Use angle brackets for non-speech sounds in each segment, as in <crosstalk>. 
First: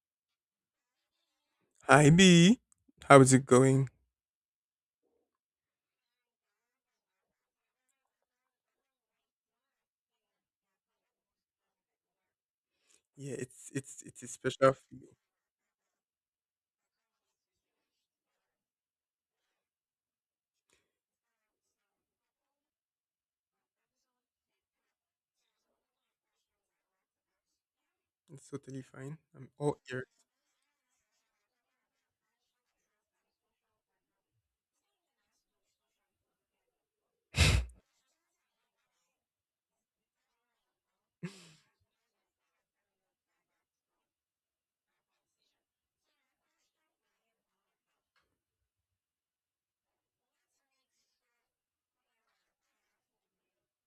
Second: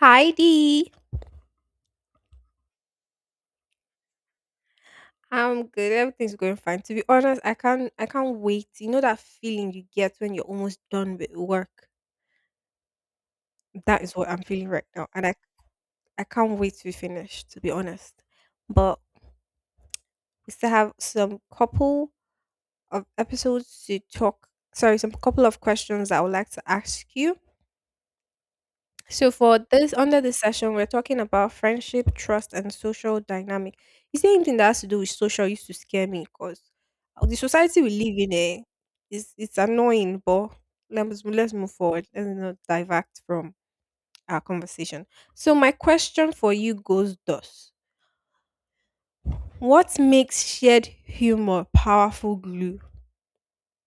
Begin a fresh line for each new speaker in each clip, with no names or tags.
Hi Dee.
Hi B, how is it going?
I'm good. Everything's going fine. To be honest, I can't wait. You know that feeling you get when you're almost done with work?
Yeah, it's it's
That is
it's a
what I'm feeling
special
right now.
feeling.
And I can't wait to be finished, to be honest. But we still have some couple of episodes to talk. Sorry, some couple of questions that I would like to ask you.
It's totally fine.
So
I'm
for
all
this
ears.
under this session, we're talking about friendship, trust, and social dynamic. Is there anything that has to do with social used to scare me because the society we live in is it's annoying, but let's move forward. Let's not divert from our conversation. So my question for you goes thus. What makes shared humor powerful glue?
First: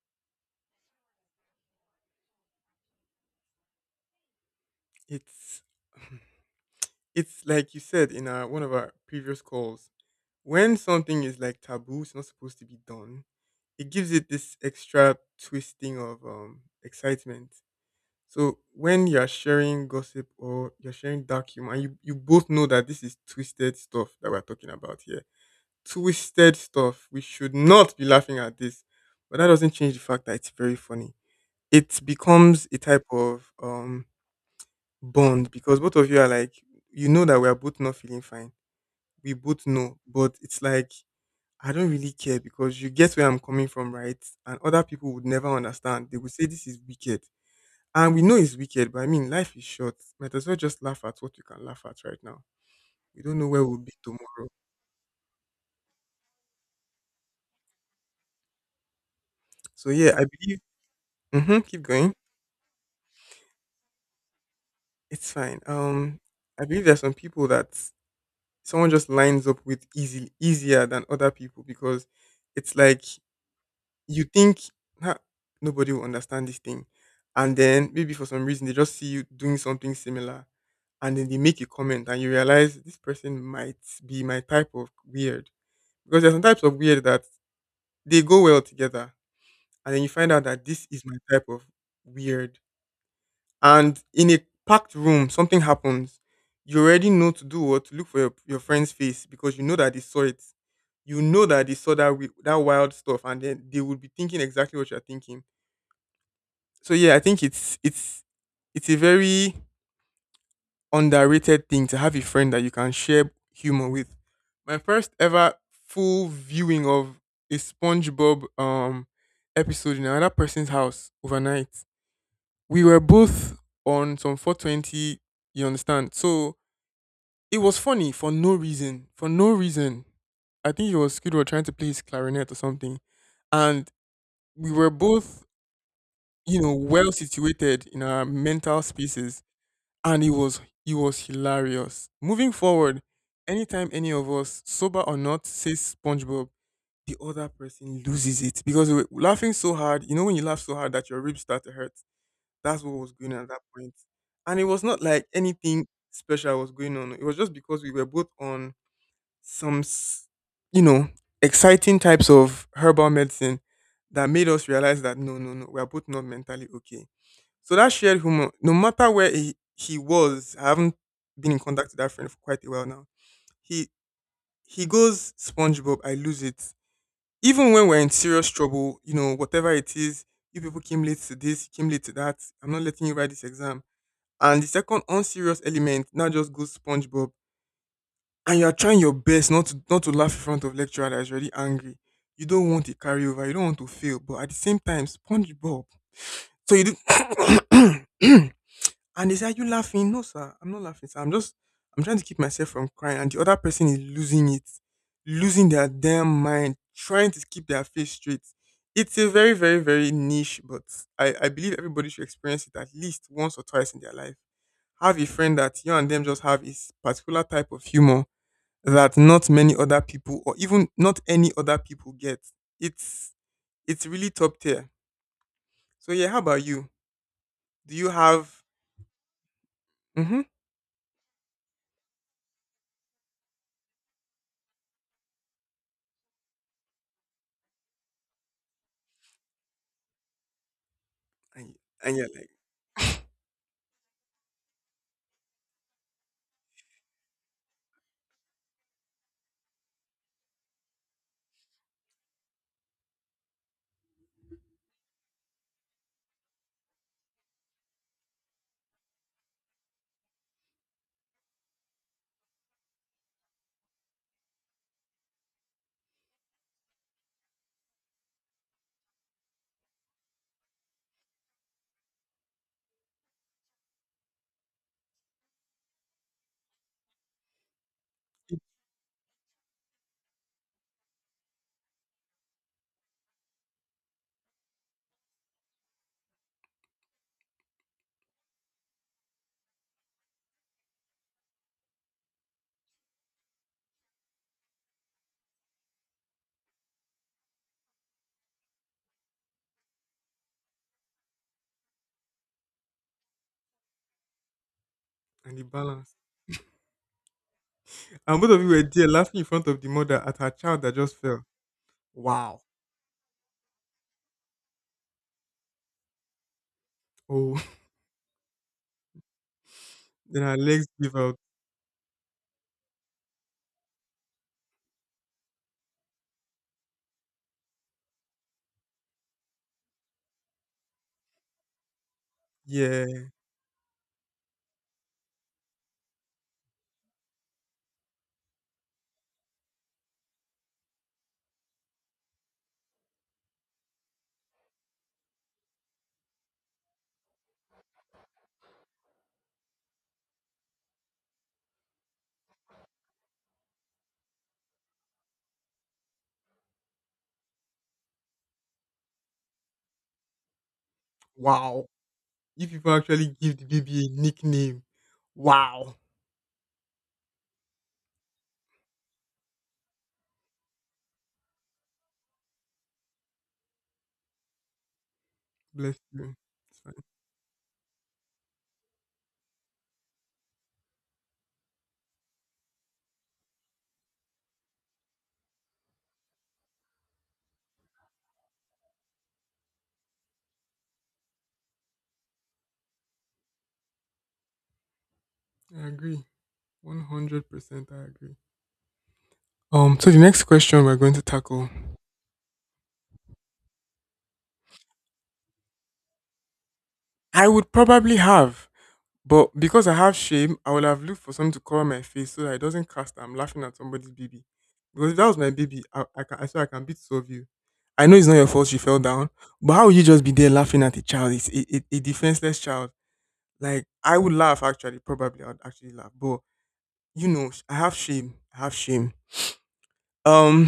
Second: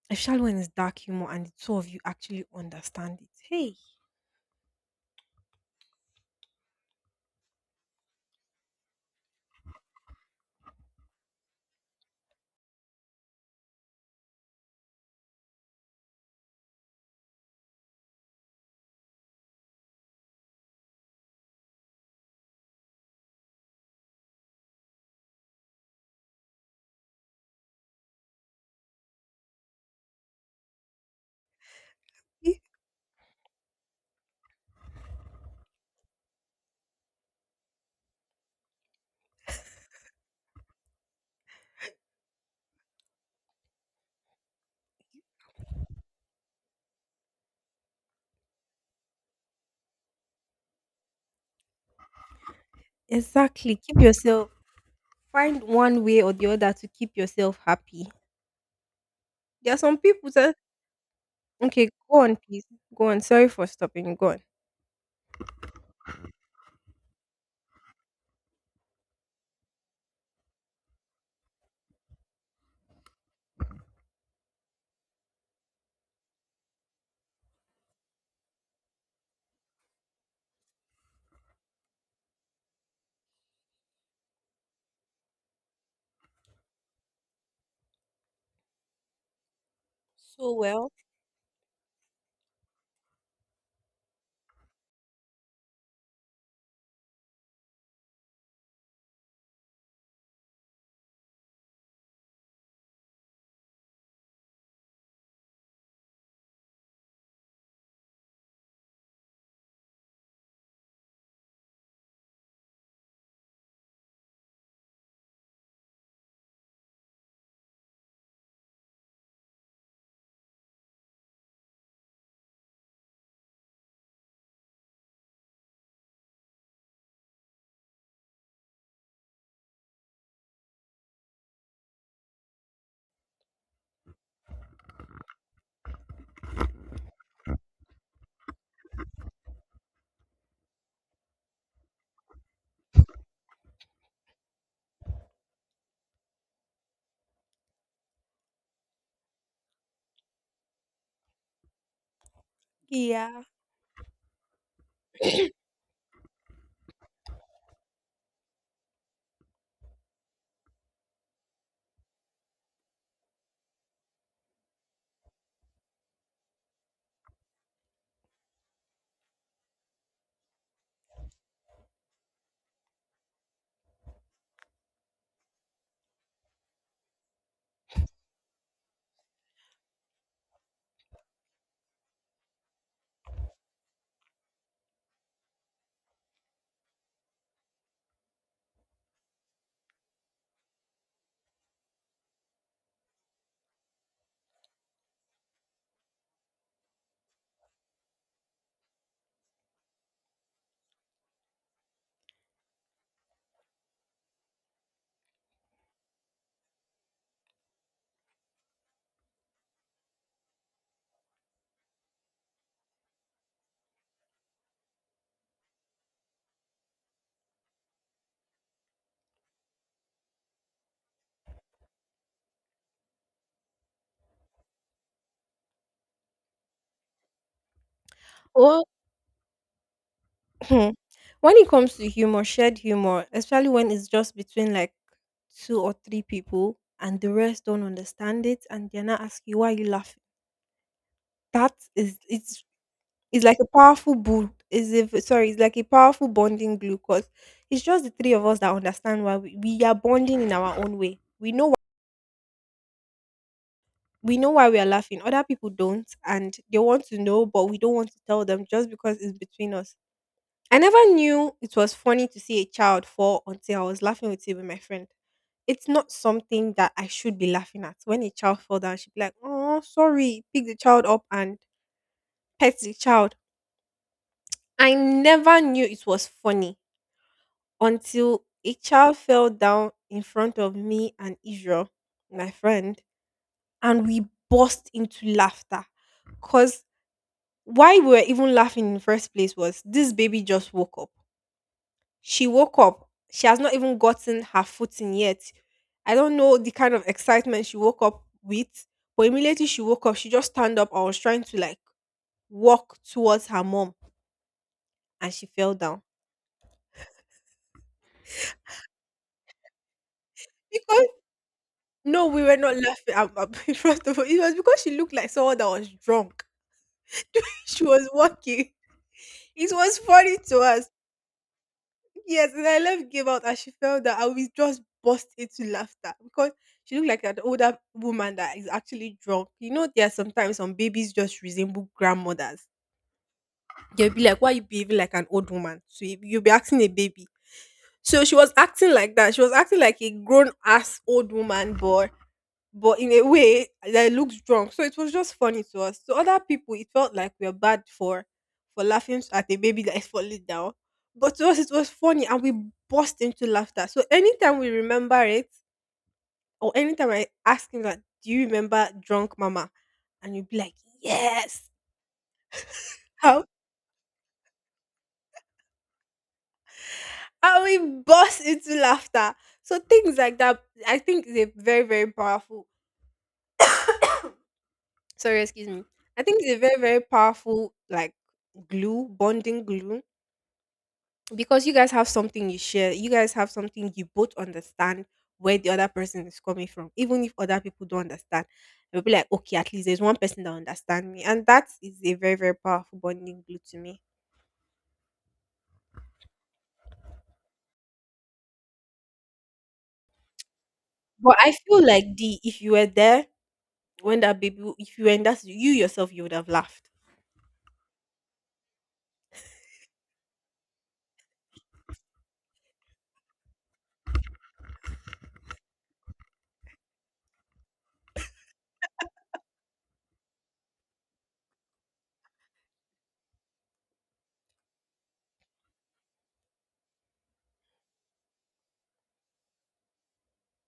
Especially when it's dark humor and the two of you actually understand it.
It's <sighs> <clears throat> it's like you said in our, one of our previous calls. When something is like taboo, it's not supposed to be done. It gives it this extra twisting of excitement. So when you're sharing gossip or you're sharing dark humor, and you both know that this is twisted stuff that we're talking about here, twisted stuff. We should not be laughing at this. But that doesn't change the fact that it's very funny. It
Hey,
becomes a type of bond because both of you are like, you know that we are both not feeling fine. We both know, but it's like I don't really care because you get where I'm coming from, right? And other people would never understand. They would say this is wicked. And we know it's wicked, but I mean life is short. Might as well just laugh at what you can laugh at right now. We don't know where
exactly.
we'll be
Keep
tomorrow.
yourself find one way or the other to keep yourself happy. There are
So
some
yeah, I
people that
believe. Mm-hmm, keep
okay,
going.
go on, please. Go on. Sorry for stopping. You. Go on.
It's fine. I believe there's some people that someone just lines up with easy easier than other people because it's like you think, "Nah, nobody will understand this thing," and then maybe for some reason they just see you doing something similar, and then they make a comment, and you realize this person might be my type of weird, because there's some types of weird that they go well together, and then you find out
So
that this
well.
is my type of weird. And in a packed room, something happens, you already know to do what, to look for your friend's face, because you know that they saw it. You know that they saw that that wild stuff, and then they would be thinking exactly what you're thinking. So yeah, I think it's it's a very underrated thing to have a friend that you can share humor with. My first ever full viewing of a SpongeBob episode in another person's house overnight, we were both on some 420, you understand? So it was funny for no reason. For no reason. I think it was Squidward trying to play his clarinet or something. And we were both, you know, well situated in our mental spaces. And it was hilarious. Moving forward, anytime any of us, sober or not, says SpongeBob, the other person loses it because we're laughing so hard. You know when you laugh so hard that your ribs start to hurt, that's what was going on
Yeah.
at that point. And it was not like anything special was going on. It was just because we were both on some, you know, exciting types of herbal medicine that made us realize that no, no, no, we are both not mentally okay. So that shared humor, no matter where he was, I haven't been in contact with that friend for quite a while now. He he goes SpongeBob, I lose it. Even when we're in serious trouble, you know, whatever it is, you people came late to this, you came late to that. I'm not letting you write this exam, and the second unserious element now just goes SpongeBob, and you are trying your best not to laugh in front of lecturer that is already angry. You don't want a carryover. You don't want to fail, but at the same time, SpongeBob. So you do. <coughs> And they say, "Are you laughing?" "No, sir, I'm not laughing, sir. I'm just I'm trying to keep myself from crying." And the other person is losing it, losing their damn mind, trying to keep their face straight. It's a very, very, very niche, but I believe everybody should experience it at least once or twice in their life. Have a friend that you and them just have is particular type of humor that not many other people or even not any other people get. It's it's really top tier. So yeah, how about you? Do you have
Or
mm-hmm,
<clears throat> when it comes to humor, shared humor, especially when it's just between like two or three people and the rest don't understand it and they're not asking you why you laughing.
and,
That
and
is
yeah,
it's like a powerful bond. Is if sorry, it's like a powerful bonding glue because it's just the three of us that understand why we are bonding in our own way. We know why we are laughing. Other people don't, and they want to know, but we don't want to tell them just because it's between us. I never knew it was funny to see a child fall until I was laughing with it with my friend. It's not something that I should be laughing at. When a child fell down, she'd be like, "Oh, sorry," pick the child up and pet the child. I never knew it was funny until a child fell down in front of me and Israel, my friend, and we burst into laughter because why we were even laughing in the first place was this baby just woke up. She woke up. She has not even gotten her footing yet. I don't know the kind of excitement she woke up with, but immediately she woke up, she just stand up. I was trying to like walk towards her mom and she
and the
fell down.
balance. And both of you were there laughing in front of the mother at her child that
Because
just fell.
no, we were
Wow.
not laughing. <laughs> First of all, it was because she looked like someone that was drunk.
Oh,
<laughs> She was walking. It was
<laughs>
funny
then her
to
legs
us.
give out.
Yes, and I left. Gave out and she fell down and we just burst into laughter because she looked like an older woman that is actually drunk. You know, there are sometimes some babies just resemble grandmothers.
Yeah.
They'll be like, why you behaving like an old woman? So you- you'll be asking a baby. So she was acting like that. She was acting like a grown ass old woman, but in a way I looked drunk. So it was just funny to us. To other people, it felt like we are bad for laughing at a baby that is falling down. But to us, it was funny, and we burst into laughter. So anytime we remember it, or anytime I ask him that, "Do you remember drunk mama?" And you'd be like, "Yes."
Wow. You people actually
How
give the baby a nickname. Wow.
how we burst into laughter. So things like that, I think, is a very very powerful. Sorry, excuse me.
Bless
I
you.
think it's a
It's
very
fine.
very powerful like glue bonding glue because you guys have something you share, you guys have something you both understand where the other person is coming from, even if other people don't understand. You'll be like okay, at least there's one person that understands me, and that is a very very powerful bonding glue to me.
I agree. 100% I agree. So the next question we're going to
But I
tackle,
feel like the if you were there when that baby if you were in that situ- you yourself you would have laughed
I would probably have. But because I have shame, I will have looked for something to cover my face so that it doesn't cast that I'm laughing at somebody's baby. Because if that was my baby, I swear I can beat two of you. I know it's not your fault she fell down, but how will you just be there laughing at a child? It's a defenseless child. Like I would laugh actually, probably I would actually laugh. But you know, I have shame. I have shame. Um,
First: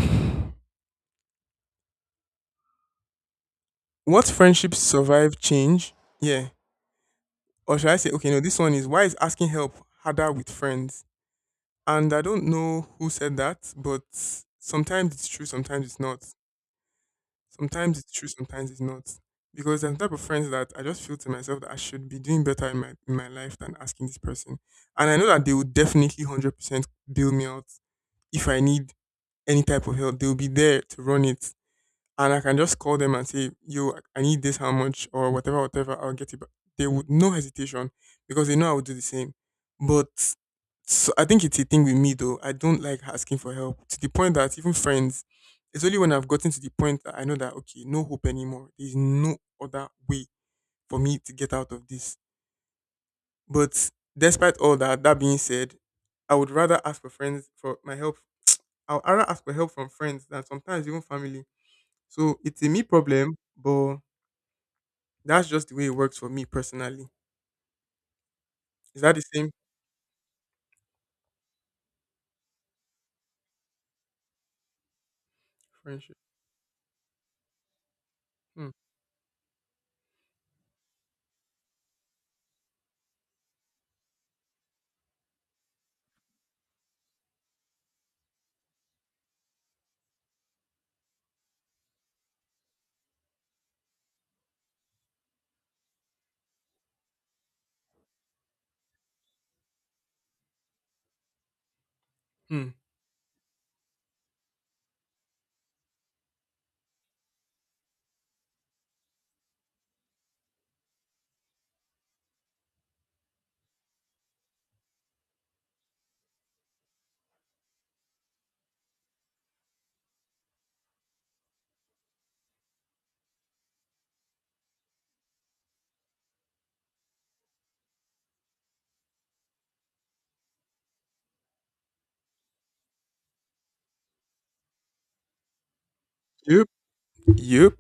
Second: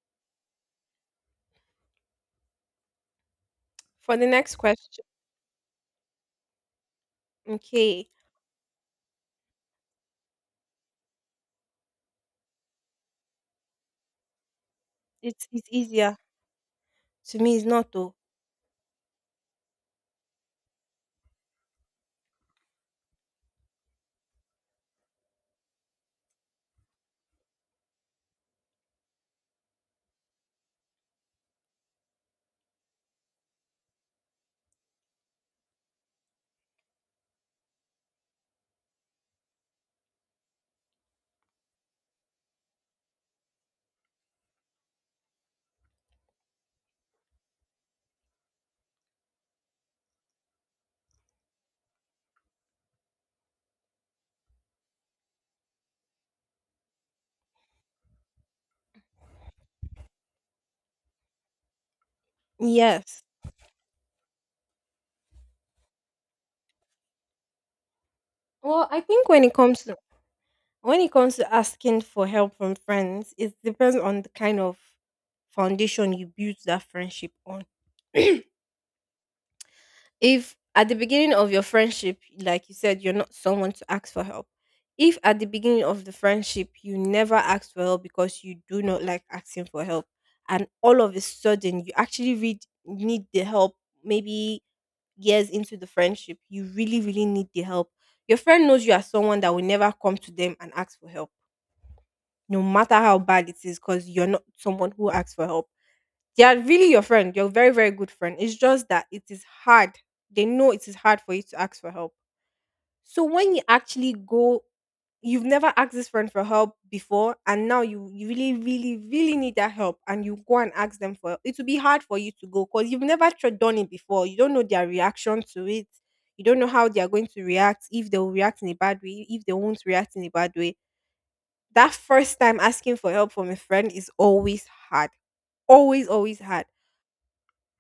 for
what
the next
friendships
question.
survive change? Yeah, or should I
Okay,
say, okay, no, this one is why is asking help harder with friends? And I don't know who said that, but sometimes it's true,
it's
sometimes it's
easier.
not.
To me it's not
Sometimes it's
though.
true, sometimes it's not. Because I'm the type of friends that I just feel to myself that I should be doing better in my life than asking this person. And I know that they will definitely 100% bail me out if I need any type of help. They'll be there to run it, and I can just call them and say, "Yo, I need this, how much, or whatever, whatever. I'll get it." But they would no hesitation because they know I would do the same. But so I think it's a thing with me though. I don't like asking for help to the point that even friends. It's only when I've gotten to the point that I know that okay, no hope anymore. There's no other way for me to get out of this. But despite all that, that being said, I would rather ask for friends for my help. I'll rather ask for help from friends than sometimes even family. So it's a me
Yes.
problem, but that's just the way it works for me personally.
Well, I
Is that the
think when
same
it comes to when it comes to asking for help from friends, it depends on the kind of foundation
friendship?
you build that friendship on. <clears throat>
Hmm.
If at the beginning of your friendship, like you said, you're not someone to ask for help. If at the beginning of the friendship you never ask for help because you do not like asking for help, and all of a sudden you actually read, need the help, maybe years into the friendship, you really, really need the help. Your friend knows you are someone that will never come to them and ask for help no
Hmm.
matter how bad it is, because you're not someone who asks for help. They are really your friend, your very, very good friend. It's just that it is hard. They know it is hard for you to ask for help. So when you actually go, you've never asked this friend for help before, and now you really, really, really need that help, and you go and ask them for help. It will be hard for you to go because you've never tr- done it before. You don't know their reaction to it. You don't know how they are going to react, if they will react in a bad way, if they won't react in a bad way. That first time asking for help from a friend is always hard. Always, always hard.
Yep. Yep.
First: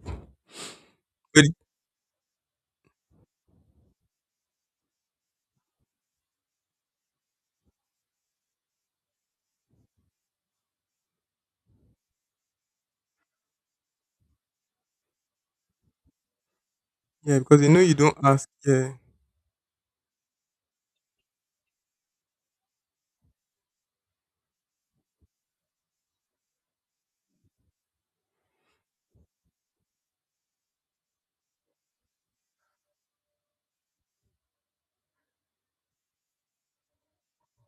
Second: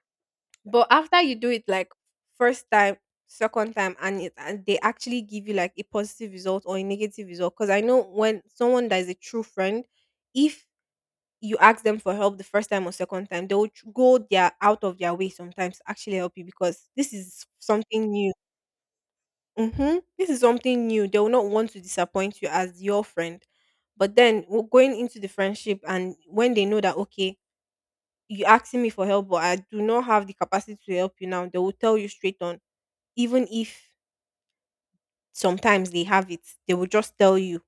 But after you
But
do
it-
it like first time, second time, and, it, and they actually give you like a positive result or a negative result. Because I know when someone that is a true friend, if you ask them for help the first time or second time, they will tr- go their out of their way sometimes to actually help you because this
yeah,
is
because they know you
something
don't
new.
ask. Yeah.
Mm-hmm. This is something new. They will not want to disappoint you as your friend. But then w- going into the friendship and when they know that, okay, you're asking me for help, but I do not have the capacity to help you now, they will tell you straight on. Even if sometimes they have it, they will just tell you,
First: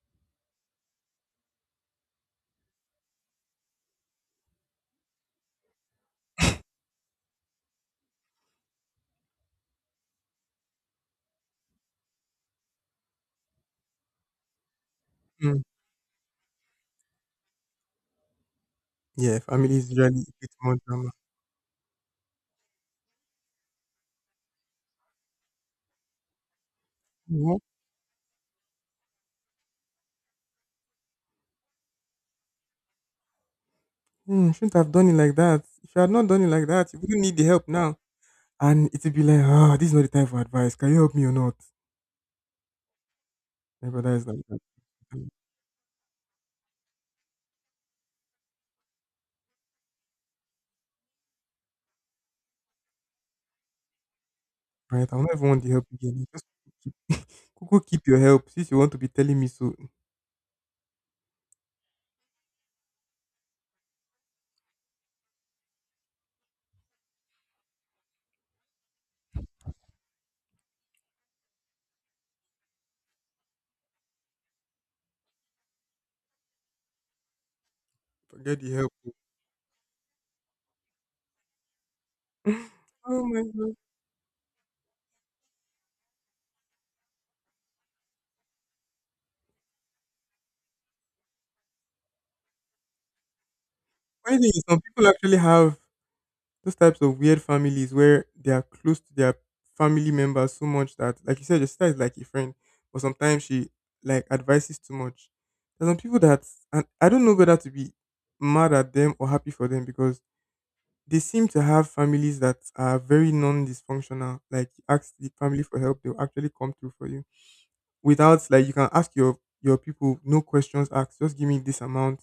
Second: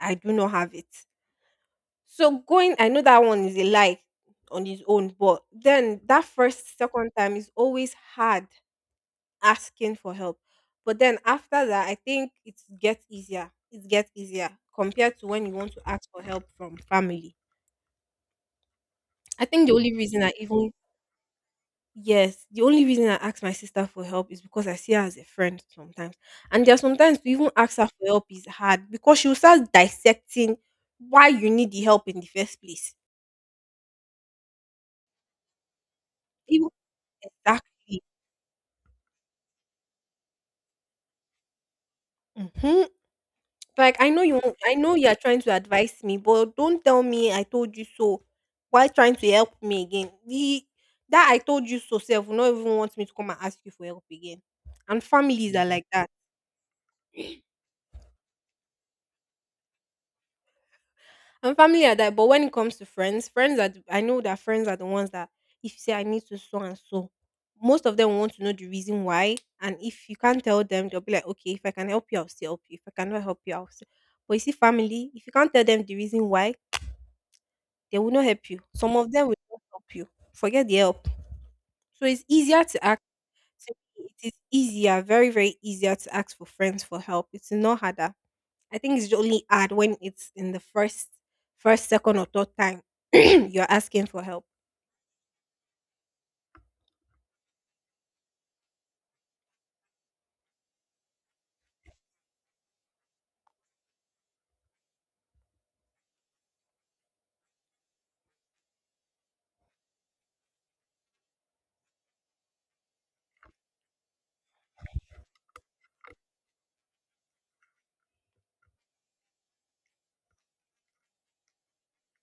I do not have it. So going, I know that one is a lie on his own, but then that first, second time is always hard asking for help. But then after that, I think it gets easier. It gets easier compared to when you
Mm.
want to ask for help from family.
Yeah,
I think
family
the
is
only
usually
reason
a
I
bit
even
more drama.
yes, the only reason I ask my sister for help is because I see her as a friend sometimes. And there are sometimes to even
What?
ask her for help is hard because she'll start dissecting why you need the help in the first place.
Mm, shouldn't have done it like that. If you had not done it like
Even
that, you wouldn't need the help now.
exactly.
And it'd be like, ah, this is not the time for advice. Can you help me or not?
Mhm.
My
Like I
brother
know
is
you
like
won't-
that.
I know you are
Mm,
trying to advise me, but don't tell me I told you so. Why trying to help me again? The that I told you so self will not even want me to come and ask you for help again. And
right? I will not even
families
want
are
the
like
help
that.
again. Just keep, go keep your help. Since you want to be telling me so,
And family are that. But when it comes to friends, friends are the- I know that friends are the ones that if you say I need to so and so, most of them want to know the reason why. And if you can't tell them, they'll be like, okay, if I can help you, I'll still help you. If I cannot help you, I'll still. But you see, family, if you can't tell them the reason why, they will not help
forget
you.
the help.
Some of them will not help you. Forget the help. So it's easier
<laughs>
to ask.
Oh my
To
god.
me, it is easier, very, very easier to ask for friends for help. It's not harder. I think it's only hard when it's in the first, first, second, or third time <clears throat> you're asking for
Why do
help.
you- some people actually have those types of weird families where they are close to their family members so much that, like you said, your sister is like a friend, but sometimes she like advises too much. There's some people that, and I don't know whether to be mad at them or happy for them because they seem to have families that are very non-dysfunctional. Like you ask the family for help, they'll actually come through for you without like you can ask your people no questions asked. Just give me this amount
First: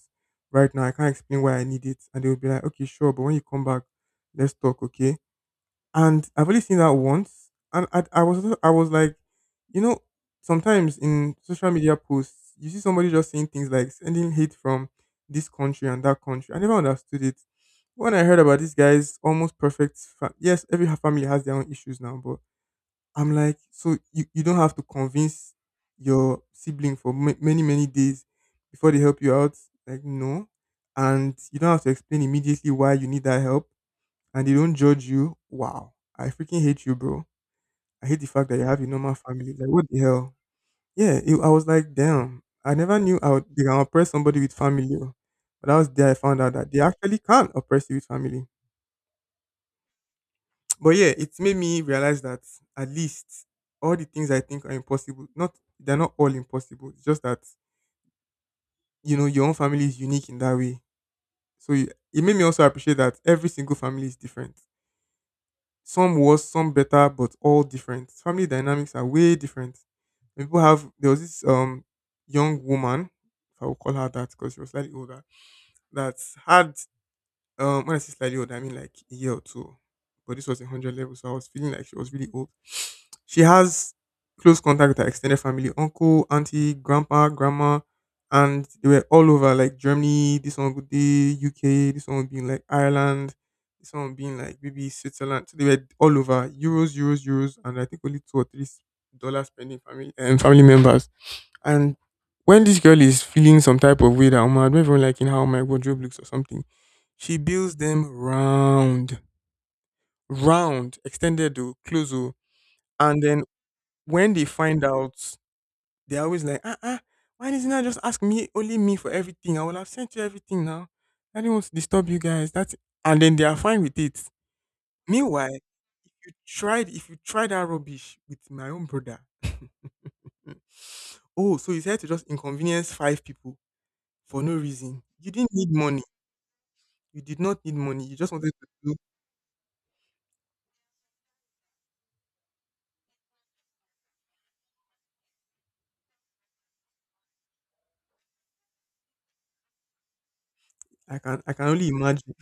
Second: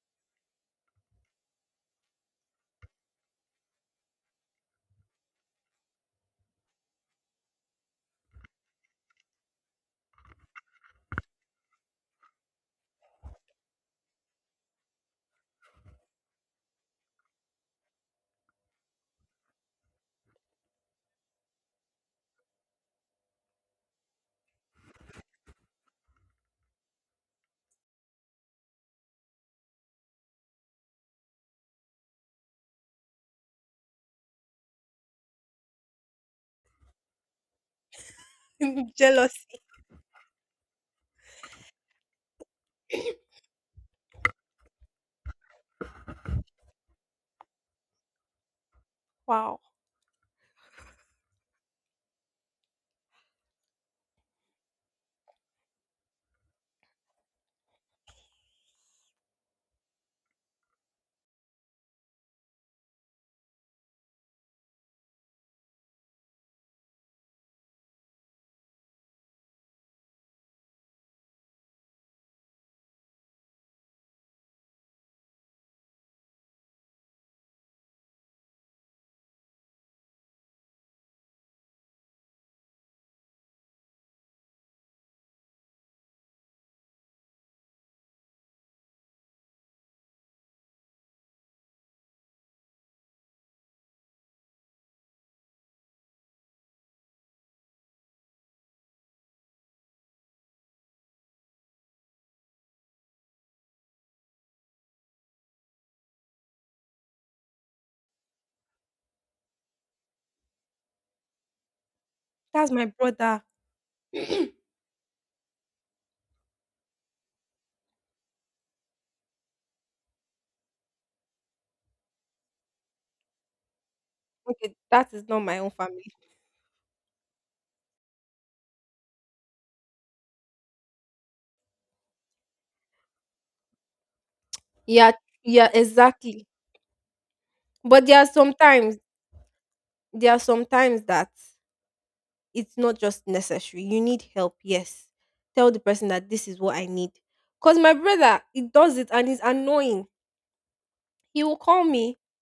right now. I can't explain why I need it, and they'll be like, okay, sure, but when you come back, let's talk, okay? And I've only seen that once, and I was like, you know, sometimes in social media posts, you see somebody just saying things like sending hate from this country and that country. I never understood it. When I heard about this guy's almost perfect, yes, every family has their own issues now, but I'm like, so you don't have to convince your sibling for many many days before they help you out. Like no, and you don't have to explain immediately why you need that help, and they don't judge you. Wow, I freaking hate you, bro. I hate the fact that you have a
<laughs>
normal family.
Jealousy.
Like, what the hell? Yeah, I was like, damn, I never knew I would, they can oppress somebody with family. Oh. But that was there I found out that they actually can oppress you with family.
Wow.
<tsk> But yeah, it made me realize that at least all the things I think are impossible, not they're not all impossible. It's just that you know your own family is unique in that way. So it made me also appreciate that every single family is different. Some worse, some better, but all different. Family dynamics are way different. When people have there was this young woman, if I will call her that because she was slightly older, that had when I say slightly old, I mean like a year or two. But this was a hundred level, so I was feeling like she was really old. <sniffs> She has close contact with her extended family, uncle, auntie, grandpa, grandma, and they were all over like Germany, this one would be UK, this one would be in like Ireland, this one would be in like maybe Switzerland. So they were all over Euros, Euros, Euros, and I think only two or three dollars spending family and family members. And when this girl is feeling some type of way that I don't even like in how my wardrobe looks or something, she builds them round, round, extended to close o.
That's my
And
brother.
then
<clears throat>
when they
Okay,
find out, they're always like, ah, ah, why didn't I just ask me, only me for everything? I would have sent you everything now. I didn't want to disturb you guys. That's and then they are fine with it.
that is not
Meanwhile,
my own family.
if you try that rubbish with my own brother. Mm. Oh, so you said to just inconvenience five people for no reason.
Yeah,
You didn't
yeah,
need money.
exactly.
You did not need money.
But
You just wanted to do.
there are sometimes that it's not just necessary. You need help, yes. Tell the person that this is what I need. Cause my brother, he does it and it's annoying. He
I
will
can
call
only
me.
imagine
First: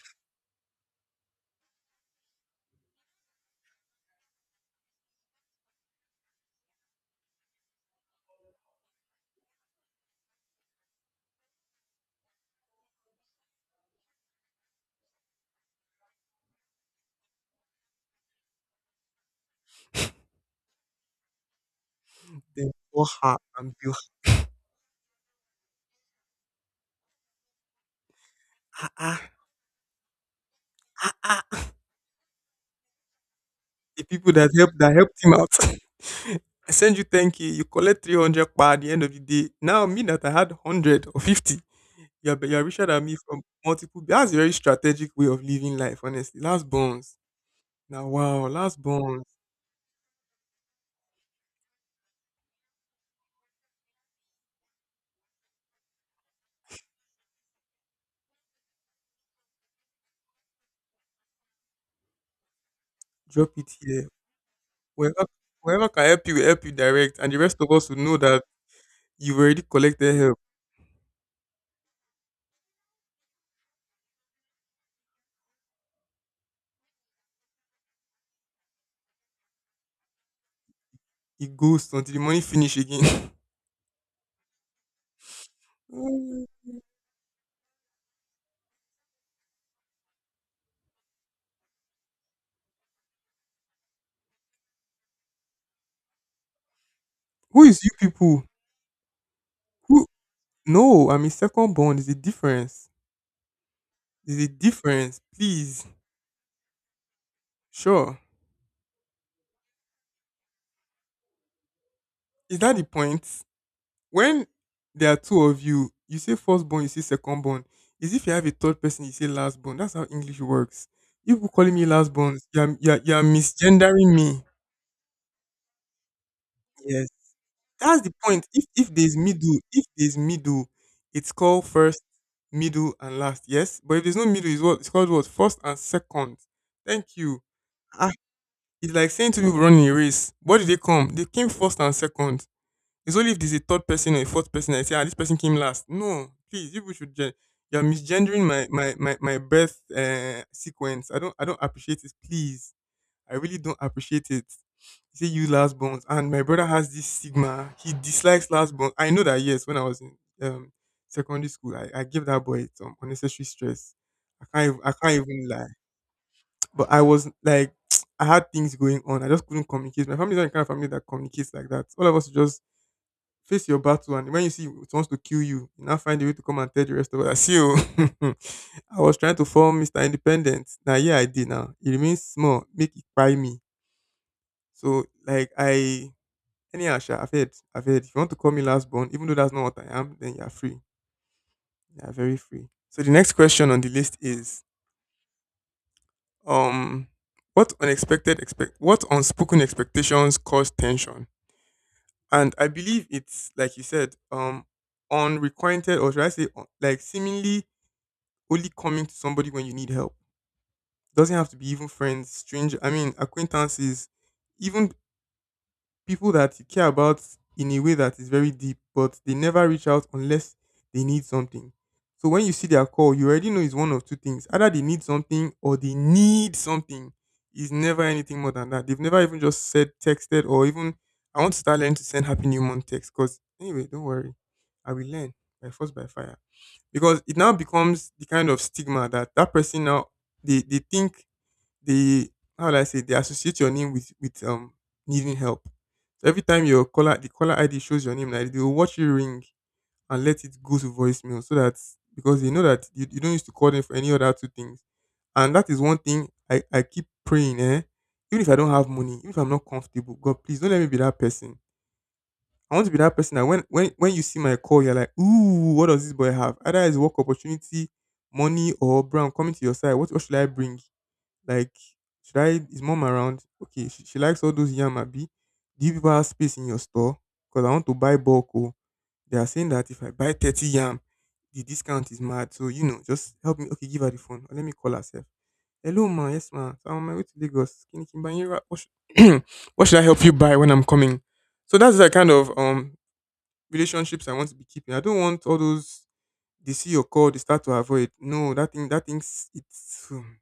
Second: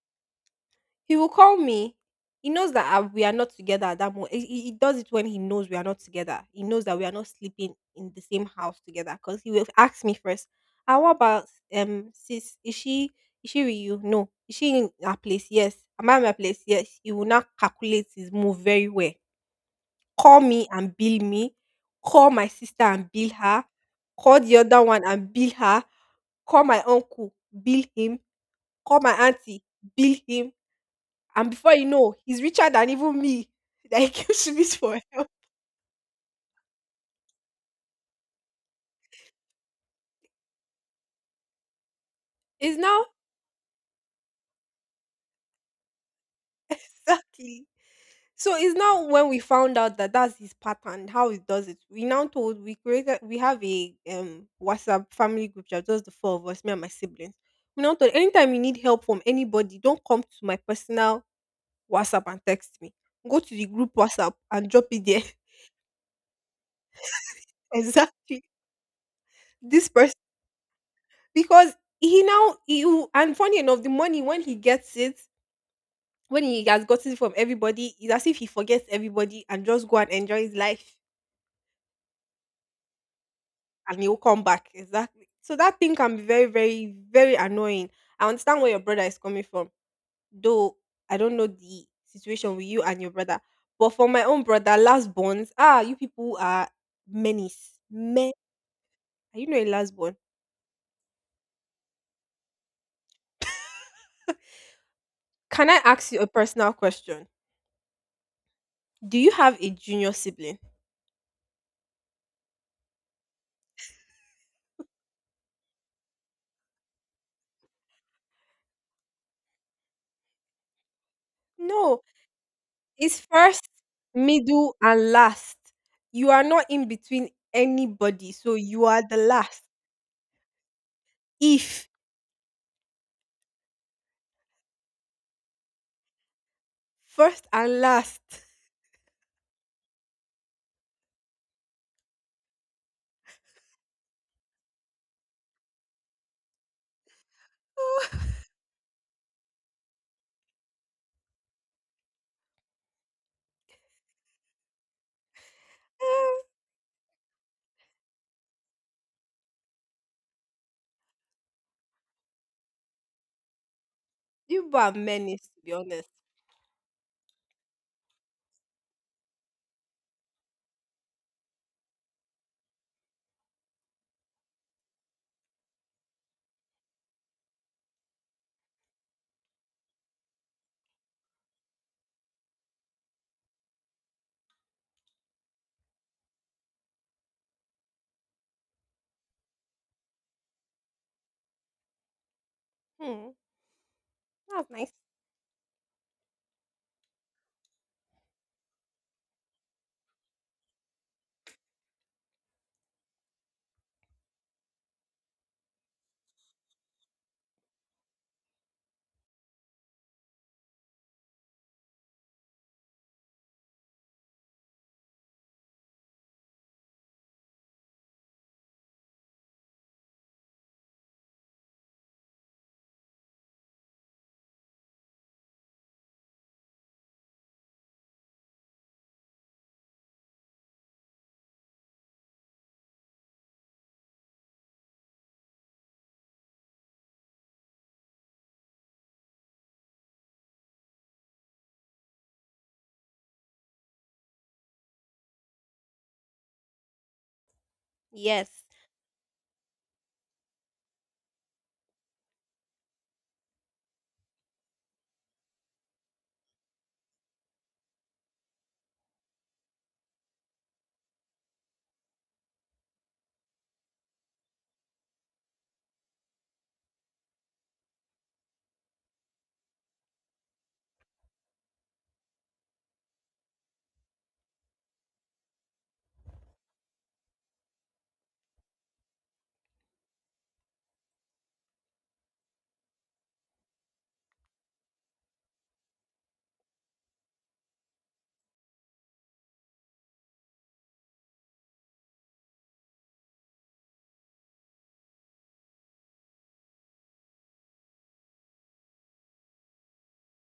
He will call me. He knows that we are not together at that moment. He does it when he knows we are not together. He knows that we are not sleeping in the same house together. Cause he will ask me first. Ah, what about sis? Is she with you? No. Is she in her place? Yes. Am I in my place? Yes. He will not calculate his move very well. Call me and bill me, call my
them
sister
for
and bill
her
her,
and
call the other one and bill her, call my uncle, bill him,
ah
call my
ah,
auntie, bill him,
<laughs> ah ah.
and before you know, he's richer than even me. <laughs>
The
Like
people
you should be
that
for
helped
help.
him out. <laughs> I send you 10K, you collect 300 pa at the end of the day. Now me that I had 100 or 50, you're
It's
richer than
now.
me from multiple. That's a very strategic way of living life, honestly. Last
<laughs>
bonds.
Exactly.
Now wow,
So it's
last
now
bonds.
when we found out that that's his pattern, how he does it. We now told we created we have a WhatsApp family group chat, just the four of us, me and my siblings. We now told, anytime you need help from anybody, don't come to my personal WhatsApp and text me. Go
Drop
to the
it
group <laughs>
here.
WhatsApp and drop it
Well,
there.
Whoever can help you, will help you direct, and the rest
<laughs>
of us will know that
Exactly.
you've already
This person,
collected help.
because he now you, and funny enough, the money when he gets it, when he has gotten it from everybody, it's as if he forgets everybody and just go and enjoy his life
It goes until the money finish again. <laughs>
and he'll come back. Exactly. So that thing can be
Mm.
very, very, very annoying. I understand where your brother is coming from. Though I don't know the situation with you and your brother. But for my own brother, last bonds, you people are
Who
menace.
is you
Men,
people?
are, you know, a last.
Who? No, I mean second bond is the difference. There's a difference,
Can I
please.
ask you a personal question?
Sure.
Do you have a junior sibling?
Is that the point? When there are two of you, you say firstborn, you say secondborn. Is if you have a third person, you say lastborn. That's how English works. You people calling me
No,
lastborn,
it's
you're
first,
misgendering me.
middle, and last. You are not in
Yes.
between
That's the
anybody,
point.
so you are the last.
If there's middle, it's called
If
first, middle, and last. Yes? But if there's no middle, it's what it's called what? First and second. Thank you.
first and
Ah,
last,
it's like saying two people running a race. What did they come? They came first and second. It's only if there's a third person or a fourth person I say, ah, this person came last. No, please, people should. You're
<laughs>
misgendering my birth sequence. I don't appreciate it. Please, I really don't appreciate it. You say you last born, and my brother has this stigma. He dislikes last born. I know that, yes. When I was in um secondary school, I gave that boy some unnecessary stress.
you people
I
are
can't even
menace, to
lie.
be honest.
But I was like, <tsk> I had things going on. I just couldn't communicate. My family's not the kind of family that communicates like that. All of us just face your battle, and when you see it wants to kill you, you now find a way to come and tell the rest of us. <laughs> "I see you. <laughs> I was trying to form Mr. Independent. Now, yeah, I did. Now it remains small. Make it by me. So, like, I anyhow, sha, I've heard. If you want to call me last born, even though that's not what I am, then you are free. You are very free. So the
Hmm,
next question on the list is,
that's nice.
um, what unspoken expectations cause tension? And I believe it's like you said, unrequited or should I say, like seemingly only coming to somebody when you need help. Doesn't have to be even friends, stranger. I mean, acquaintances, even people that you care about in a way that is very deep, but they never reach out unless they need something. So when you see their call, you already know it's one of two things: either they need something or they need something. It's never anything more than that. They've never even just said, texted, or even I want to start learning to send happy new month text. Cause anyway, don't worry, I will learn by force by fire, because it now becomes the kind of stigma that that person now they think they, how do I say, they associate your name with needing help. So every time your caller the caller ID shows your name, like they
Yes,
will watch you ring and let it go to voicemail so that because they know that you don't used to call them for any other two things. And that is one thing I keep praying, eh? Even if I don't have money, even if I'm not comfortable, God please don't let me be that person. I want to be that person that when you see my call, you're like, ooh, what does this boy have? Either it's work opportunity, money, or bro, coming to your side. What should I bring? Like, should I, is mom around? Okay, she likes all those yam. Yamabi. Do you people have space in your store? Because I want to buy bulk. Oh, they are saying that if I buy 30 yam, the discount is mad. So, you know, just help me. Okay, give her the phone. Or let me call herself. Hello, ma. Yes, ma. So I'm on my way to Lagos. Can you can buy you what should, <clears throat> what should I help you buy when I'm coming? So that's the kind of relationships I want to be keeping. I don't want all those they see your call, they start to avoid. No, that thing's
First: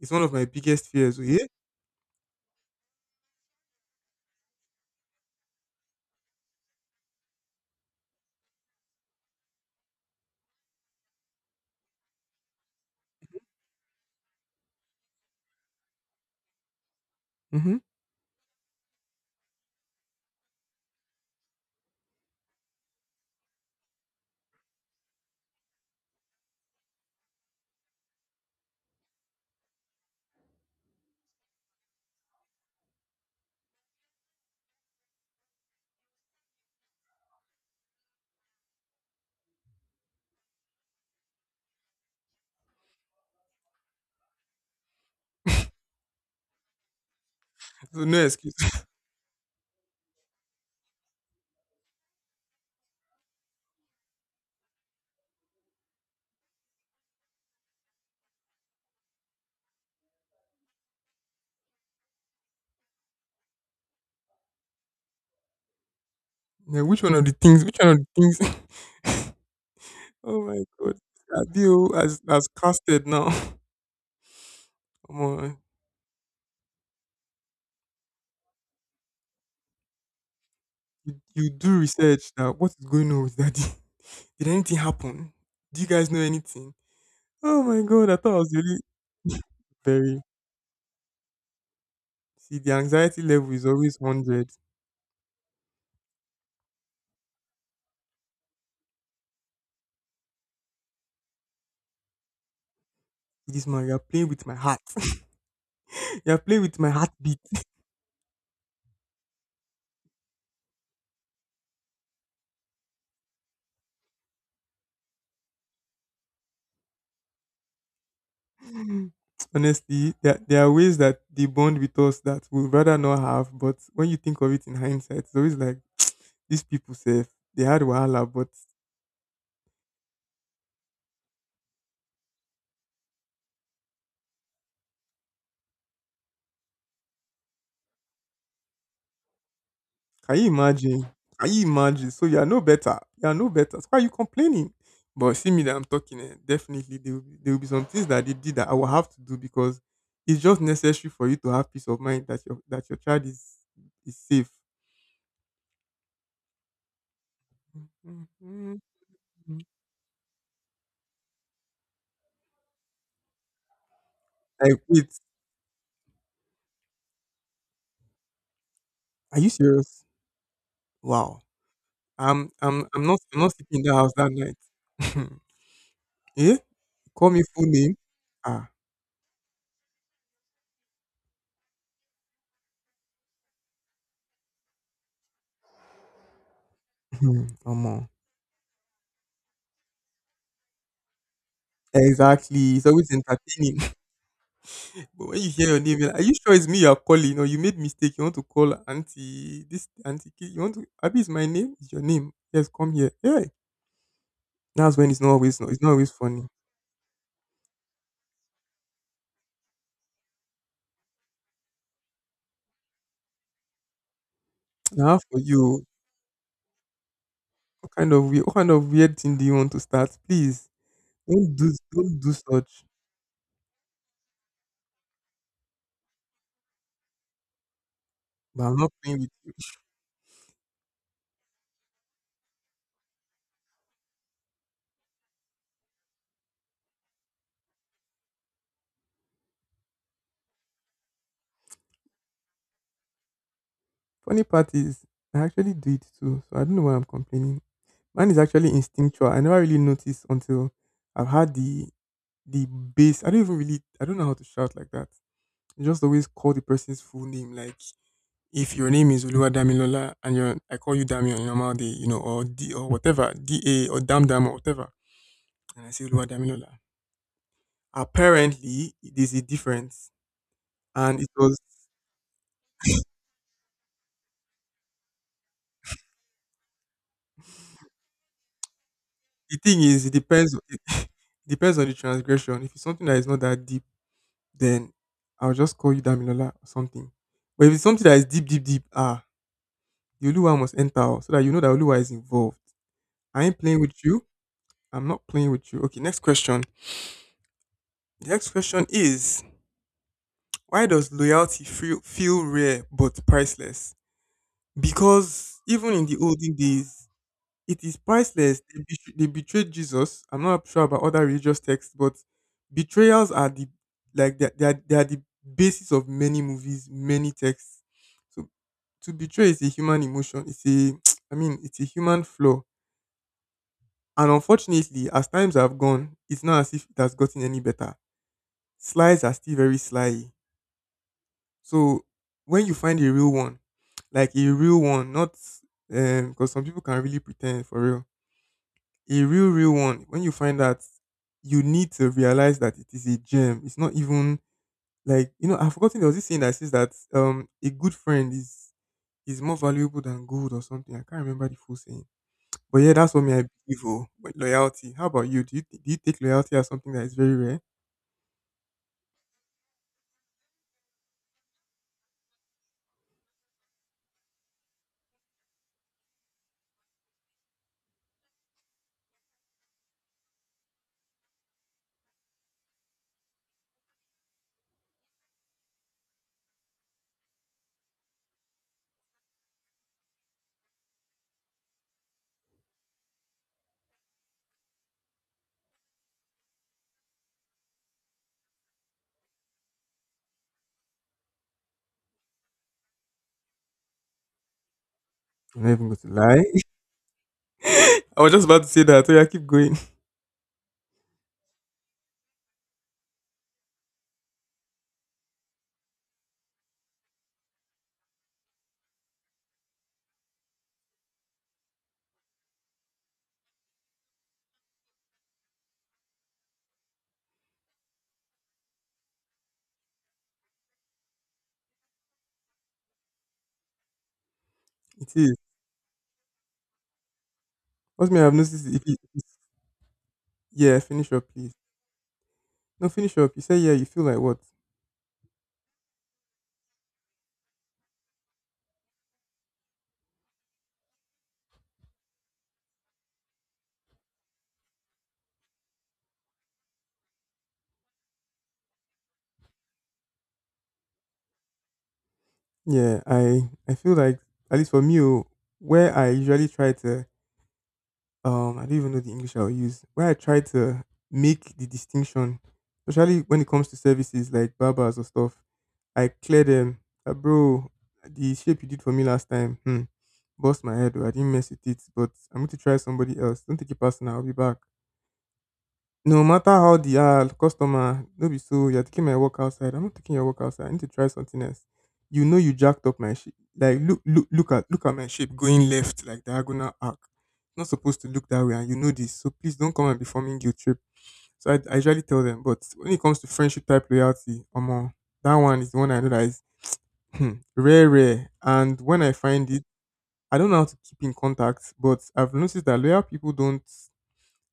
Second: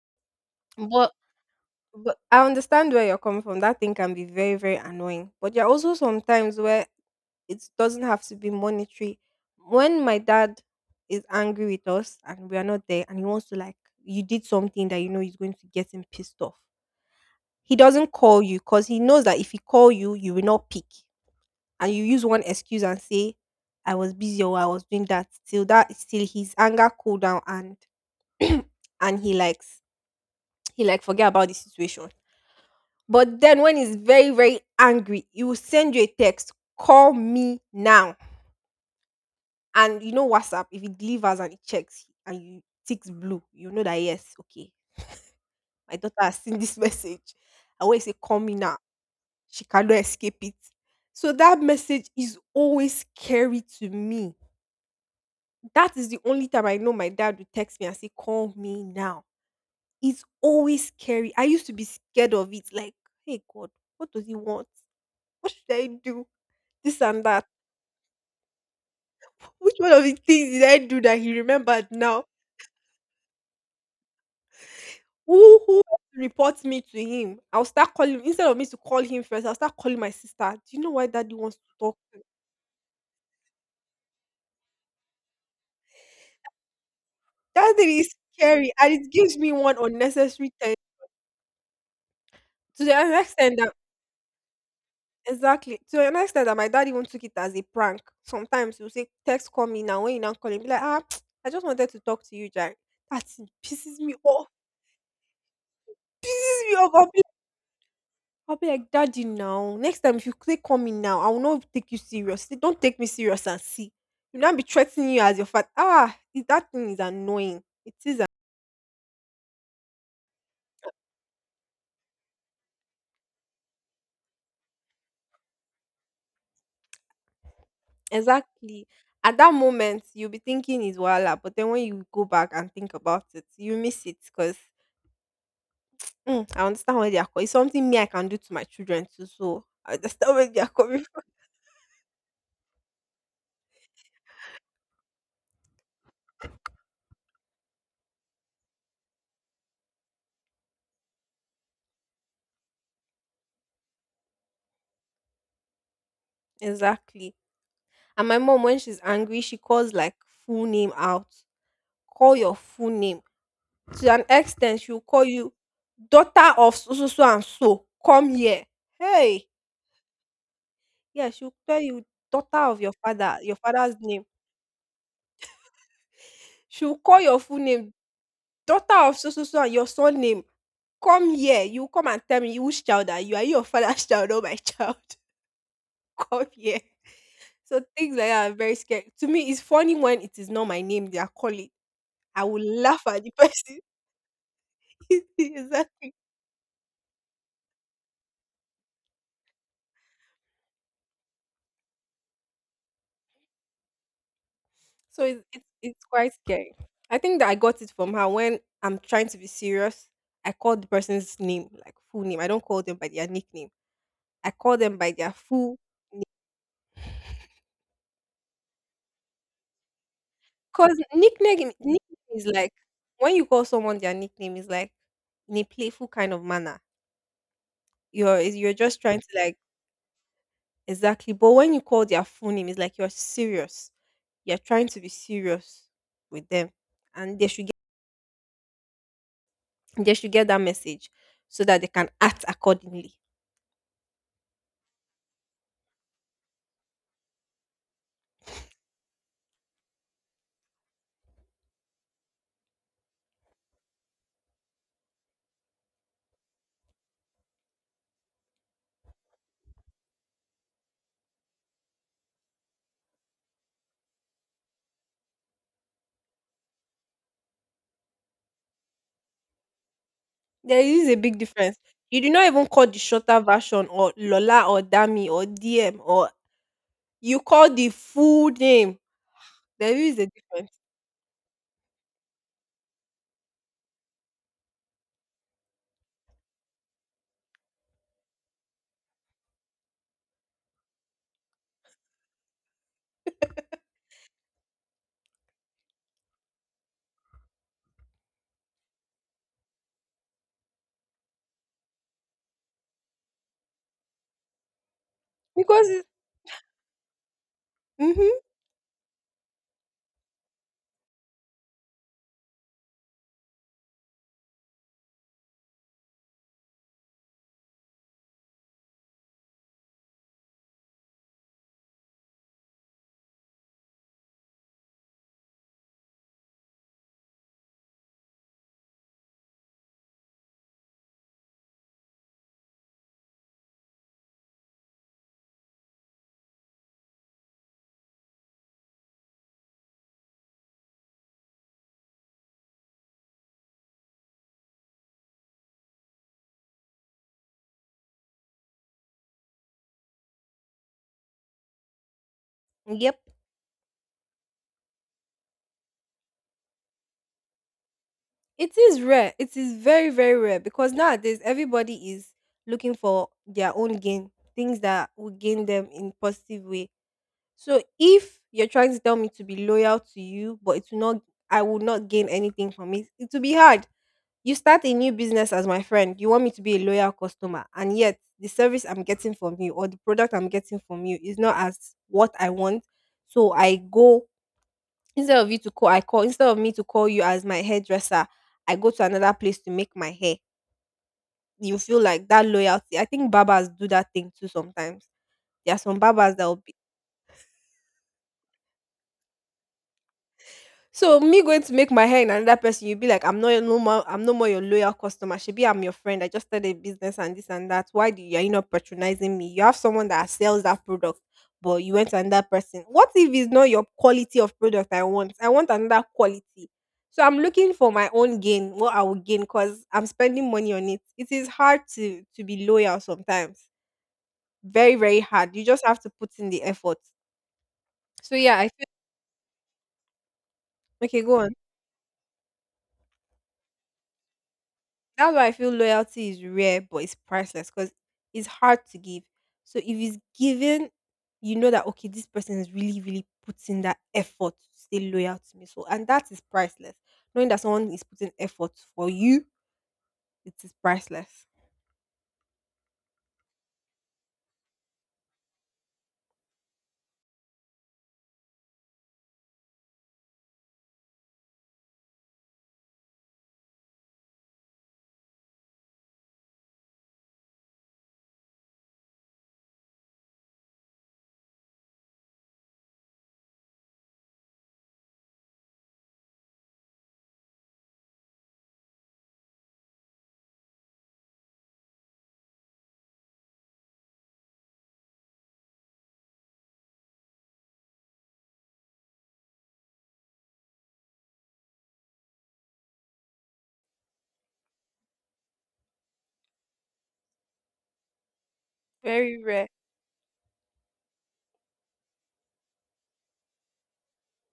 it's one of my biggest
but
fears. Oh. Yeah?
But I understand where you're coming from. That thing can be very, very annoying. But there are also some times where it doesn't have to be monetary. When my dad is angry with us and we are not there and he wants to, like, you did something that you know is going to get him pissed off. He
Mm-hmm.
doesn't call you because he knows that if he call you, you will not pick. And you use one excuse and say, I was busy or I was doing that till his anger cool down and <clears throat> and he like forget about the situation. But then when he's very, very angry, he will send you a text, call me now. And you know WhatsApp, if it delivers and it checks and you ticks blue, you know that yes, okay, my daughter has seen this <laughs> message. I always
So
say,
no
call
excuse.
me now.
<laughs>
She cannot escape it. So that message is always scary to me. That is the only time I know my dad would text me and say, call me now. It's always scary. I used to be scared of it. Like, hey God, what does he want? What should I do?
Now,
This
which one
and
of the
that.
things? Which one of the things? <laughs>
Which one of the
Oh
things
my
did I
god.
do that he remembered
Abio
now?
has casted now. <laughs> Come on.
Who reports me to him? I'll start calling, instead of me to call him first, I'll start calling my sister. Do you know why daddy
You
wants to
do
talk to you?
research that what is going on with daddy? <laughs> Did anything happen? Do you guys know anything? Oh
That
my
thing
god,
is
I thought I was
scary
really
and it gives me one
very,
unnecessary tension.
see the
To the an
anxiety level
extent
is
that
always 100. See,
exactly to an extent that my dad even took it as a prank. Sometimes he'll say, text, call me now. When you now call him, be like, <tsk> I just wanted to talk to you, Jack. That thing
this man, you're
pisses me
playing with
off.
my heart. <laughs> You're playing
Pisses me
with my
off.
heartbeat.
I'll be like, Daddy, now. Next time, if you click on me now, I will not take you seriously. Don't take me serious and see. You not be threatening you as your father. Is that thing is annoying.
<sniffs> <laughs> Honestly, there are ways that they bond with us that we would rather not have, but when you think of it in hindsight, it's always like these people say they had wahala, but
Exactly. At that moment, you'll be thinking is voila, but then when you go back and think about it, you miss it because I understand where they are coming. It's something me I can do to my children too. So I understand
can you
where they are coming
imagine?
<laughs> from.
Can you imagine? So you are no better. You are no better. So why are you complaining? But see me that I'm talking, eh, definitely there will be some things that they did that I will have to do because it's just necessary for you to have peace of mind that your child is safe.
Exactly. And my mom,
Mhm.
when she's angry, she calls like full name out. Call your full name. To an
Like
extent, she will
wait,
call you daughter of so, so, so and so, come here.
are
Hey!
you serious?
Yeah,
Wow.
she'll tell you daughter of your
I'm
father,
not
your
sleeping in the
father's
house
name.
that night. <laughs> Eh?
She'll call
Call
your
me
full
full
name,
name. Ah,
daughter of so, so, so and your son name. Come here. You come and tell me, which child are you? Are you your father's <laughs> child or my child? <laughs> Come here.
<laughs>
So
come on.
things like that are very scary. To me, it's funny when it is not my name they are calling. I will
Exactly. It's
laugh
always
at the
entertaining.
person.
But when you hear your name,
<laughs>
you're like, are you sure it's me you're calling? Or you made mistake. You want to call auntie this auntie you want to Abby is my name, it's your name. Yes, come here. Yeah. That's when
So it's it's
it's not
it's
always
quite
funny.
scary. I think that I got it from her. When I'm trying to be serious, I call the person's name, like full name. I don't call them by their nickname. I call them by
Now
their
for
full.
you, what kind of weird thing do you want to start? Please,
Cause nickname
don't
nickname
do
is like,
such.
when you call someone their nickname is like in a playful kind of manner. You're is-
But
you're
I'm not
just
playing
trying to
with you.
like, exactly. But when you call their full name, it's like you're serious. You're trying to be serious with them, and they should get that message so that they can act accordingly.
Funny part is I actually do it too. So I don't know why I'm complaining. Mine is actually instinctual. I never really noticed until I've had the bass. I don't know how to shout like that. You just always call the person's full name. Like if your name is Oluwadamilola, and you're I call you Dami on a normal day, you know, or D or whatever, D A or Dam Dam or whatever. And I say Oluwadamilola. Apparently there's a difference.
There is a
And it
big
was,
difference. You do not even call the shorter version or Lola or Dami or DM or you call the full name.
the thing
There
is, it
is a
depends, <laughs>
difference
it depends on the transgression. If it's something that is not that deep, then I'll just call you Damilola or something. But if it's something that is deep, deep, deep, ah, the Oluwa must enter oh, so that you know that Oluwa is involved. I ain't playing with you. I'm not playing with you. Okay, next question. The next question is why does feel rare but priceless? Because
because
even
it,
in the olden days, it is
mm-hmm,
priceless. They betrayed Jesus. I'm not sure about other religious texts, but betrayals are the, they are the basis of many movies, many texts. So to betray is a human emotion. It's a <tsk> I mean it's a human flaw. And unfortunately, as times have gone, it's not as if it has gotten any better. Slies are still very sly. So when you find a real one, like a real one, not because some people can really pretend for real. A real, real one, when you find that, you need to realize that it is a gem. It's not even I've forgotten, there was this saying that says that a good friend is more valuable than gold or something. I can't remember the full saying. But yeah, that's
yep,
what me I believe. Oh, but loyalty. How about you? Do you take loyalty as something that is very rare?
it is rare. It is very, very rare because nowadays everybody is looking for their own gain, things that will gain them in positive way. So if you're trying to tell me to be loyal to you, but it will not, I will not gain anything from it. It will be hard. You start a new business as my friend. You want me to be a loyal customer, and yet the service I'm getting from you or the product I'm getting from you is not as what I want. So I go, instead of you to call, I call, instead of me to call you as my hairdresser, I go to another place to make my hair. You feel like that loyalty. I think barbers do that thing too sometimes.
I'm not
There are
even going
some
to
barbers
lie.
that will.
<laughs> I was just about to say that. So yeah, keep going. <laughs>
So me going to make my hair in another person, you'll be like, I'm not your no more, I'm no more your loyal customer. She be I'm your friend. I just started a business and this and that. Why do you, are you not patronizing me? You have someone that sells that product, but you went to another person. What if it's not your quality of product I want? I want another quality. So I'm looking for my own gain, what I will gain, because I'm spending money on it. It is hard to be loyal sometimes. Very,
It
very
is.
hard. You just have to put in the effort.
What may I have
So
noticed
yeah,
is
I
if
feel,
it is, yeah, finish
okay,
up,
go
please.
on.
No, finish up. You say yeah, you feel like what?
That's why I feel loyalty is rare, but it's priceless because it's hard to give. So if it's given, you know that okay, this person is really, really putting that effort to stay loyal to me. So and that is priceless. Knowing that someone is putting effort for you, it is priceless.
Yeah, I feel like, at least for me, oh, where I usually try to I don't even know the English I'll use. Where I try to make the distinction, especially when it comes to services like barbers or stuff, I clear them. That bro, the shape you did for me last time, hmm, bust my head. Oh, I didn't mess with it, but I'm going to try somebody else. Don't take it personal. I'll be back. No matter how the ah, customer, no be so you're taking my work outside. I'm not taking your work outside. I need to try something else. You know you jacked up my shape. Like look at my shape going left like diagonal arc. It's not supposed to look that way and you know this. So please don't come and be forming guilt trip. So I usually tell them, but when it comes to friendship type loyalty, that one is the one I know that is, hmm, rare, rare. And when I
Very
find it,
rare.
I don't know how to keep in contact, but I've noticed that loyal people don't,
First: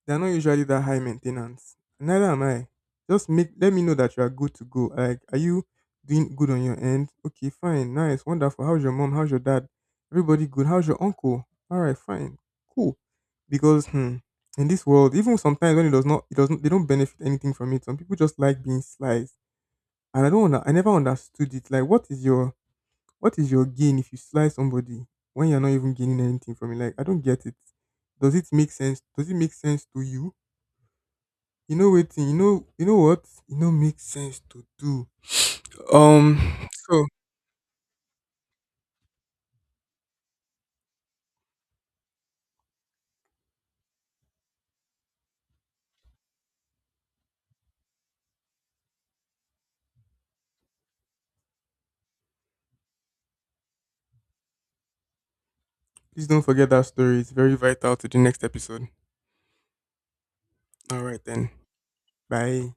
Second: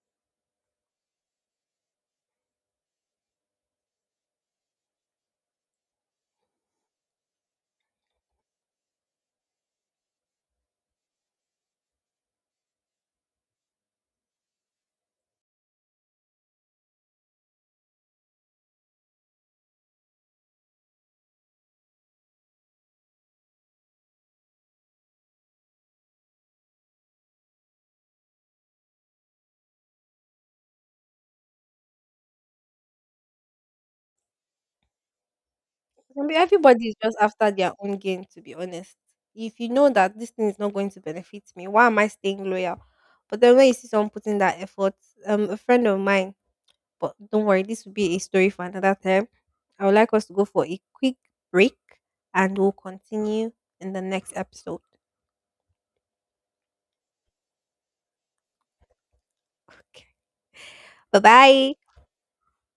they're not usually that high maintenance. Neither am I. Just make, let me know that you are good to go. Like, are you doing good on your end? Okay, fine, nice, wonderful. How's your mom? How's your dad? Everybody good? How's your uncle? All right, fine, cool. Because hmm, in this world, even sometimes when it does not, it doesn't, they don't benefit anything from it. Some people just like being sliced, and I don't, under, I never understood it. Like, what is your gain if you slice somebody when you're not even gaining anything from it? Like, I don't get it. Does it make sense? Does it make sense to you? You know waiting, you know what? You know makes sense to do.
I mean,
Um
everybody is
so
just after their own gain, to be honest. If you know that this thing is not going to benefit me, why am I staying loyal? But then when you see someone putting that effort, a friend of mine. But don't worry, this will be a story for another time. I would like us to go for a quick break and we'll continue in the next episode.
please don't forget that story. It's very vital to the next episode.
Okay.
All
Bye
right then.
bye.
Bye.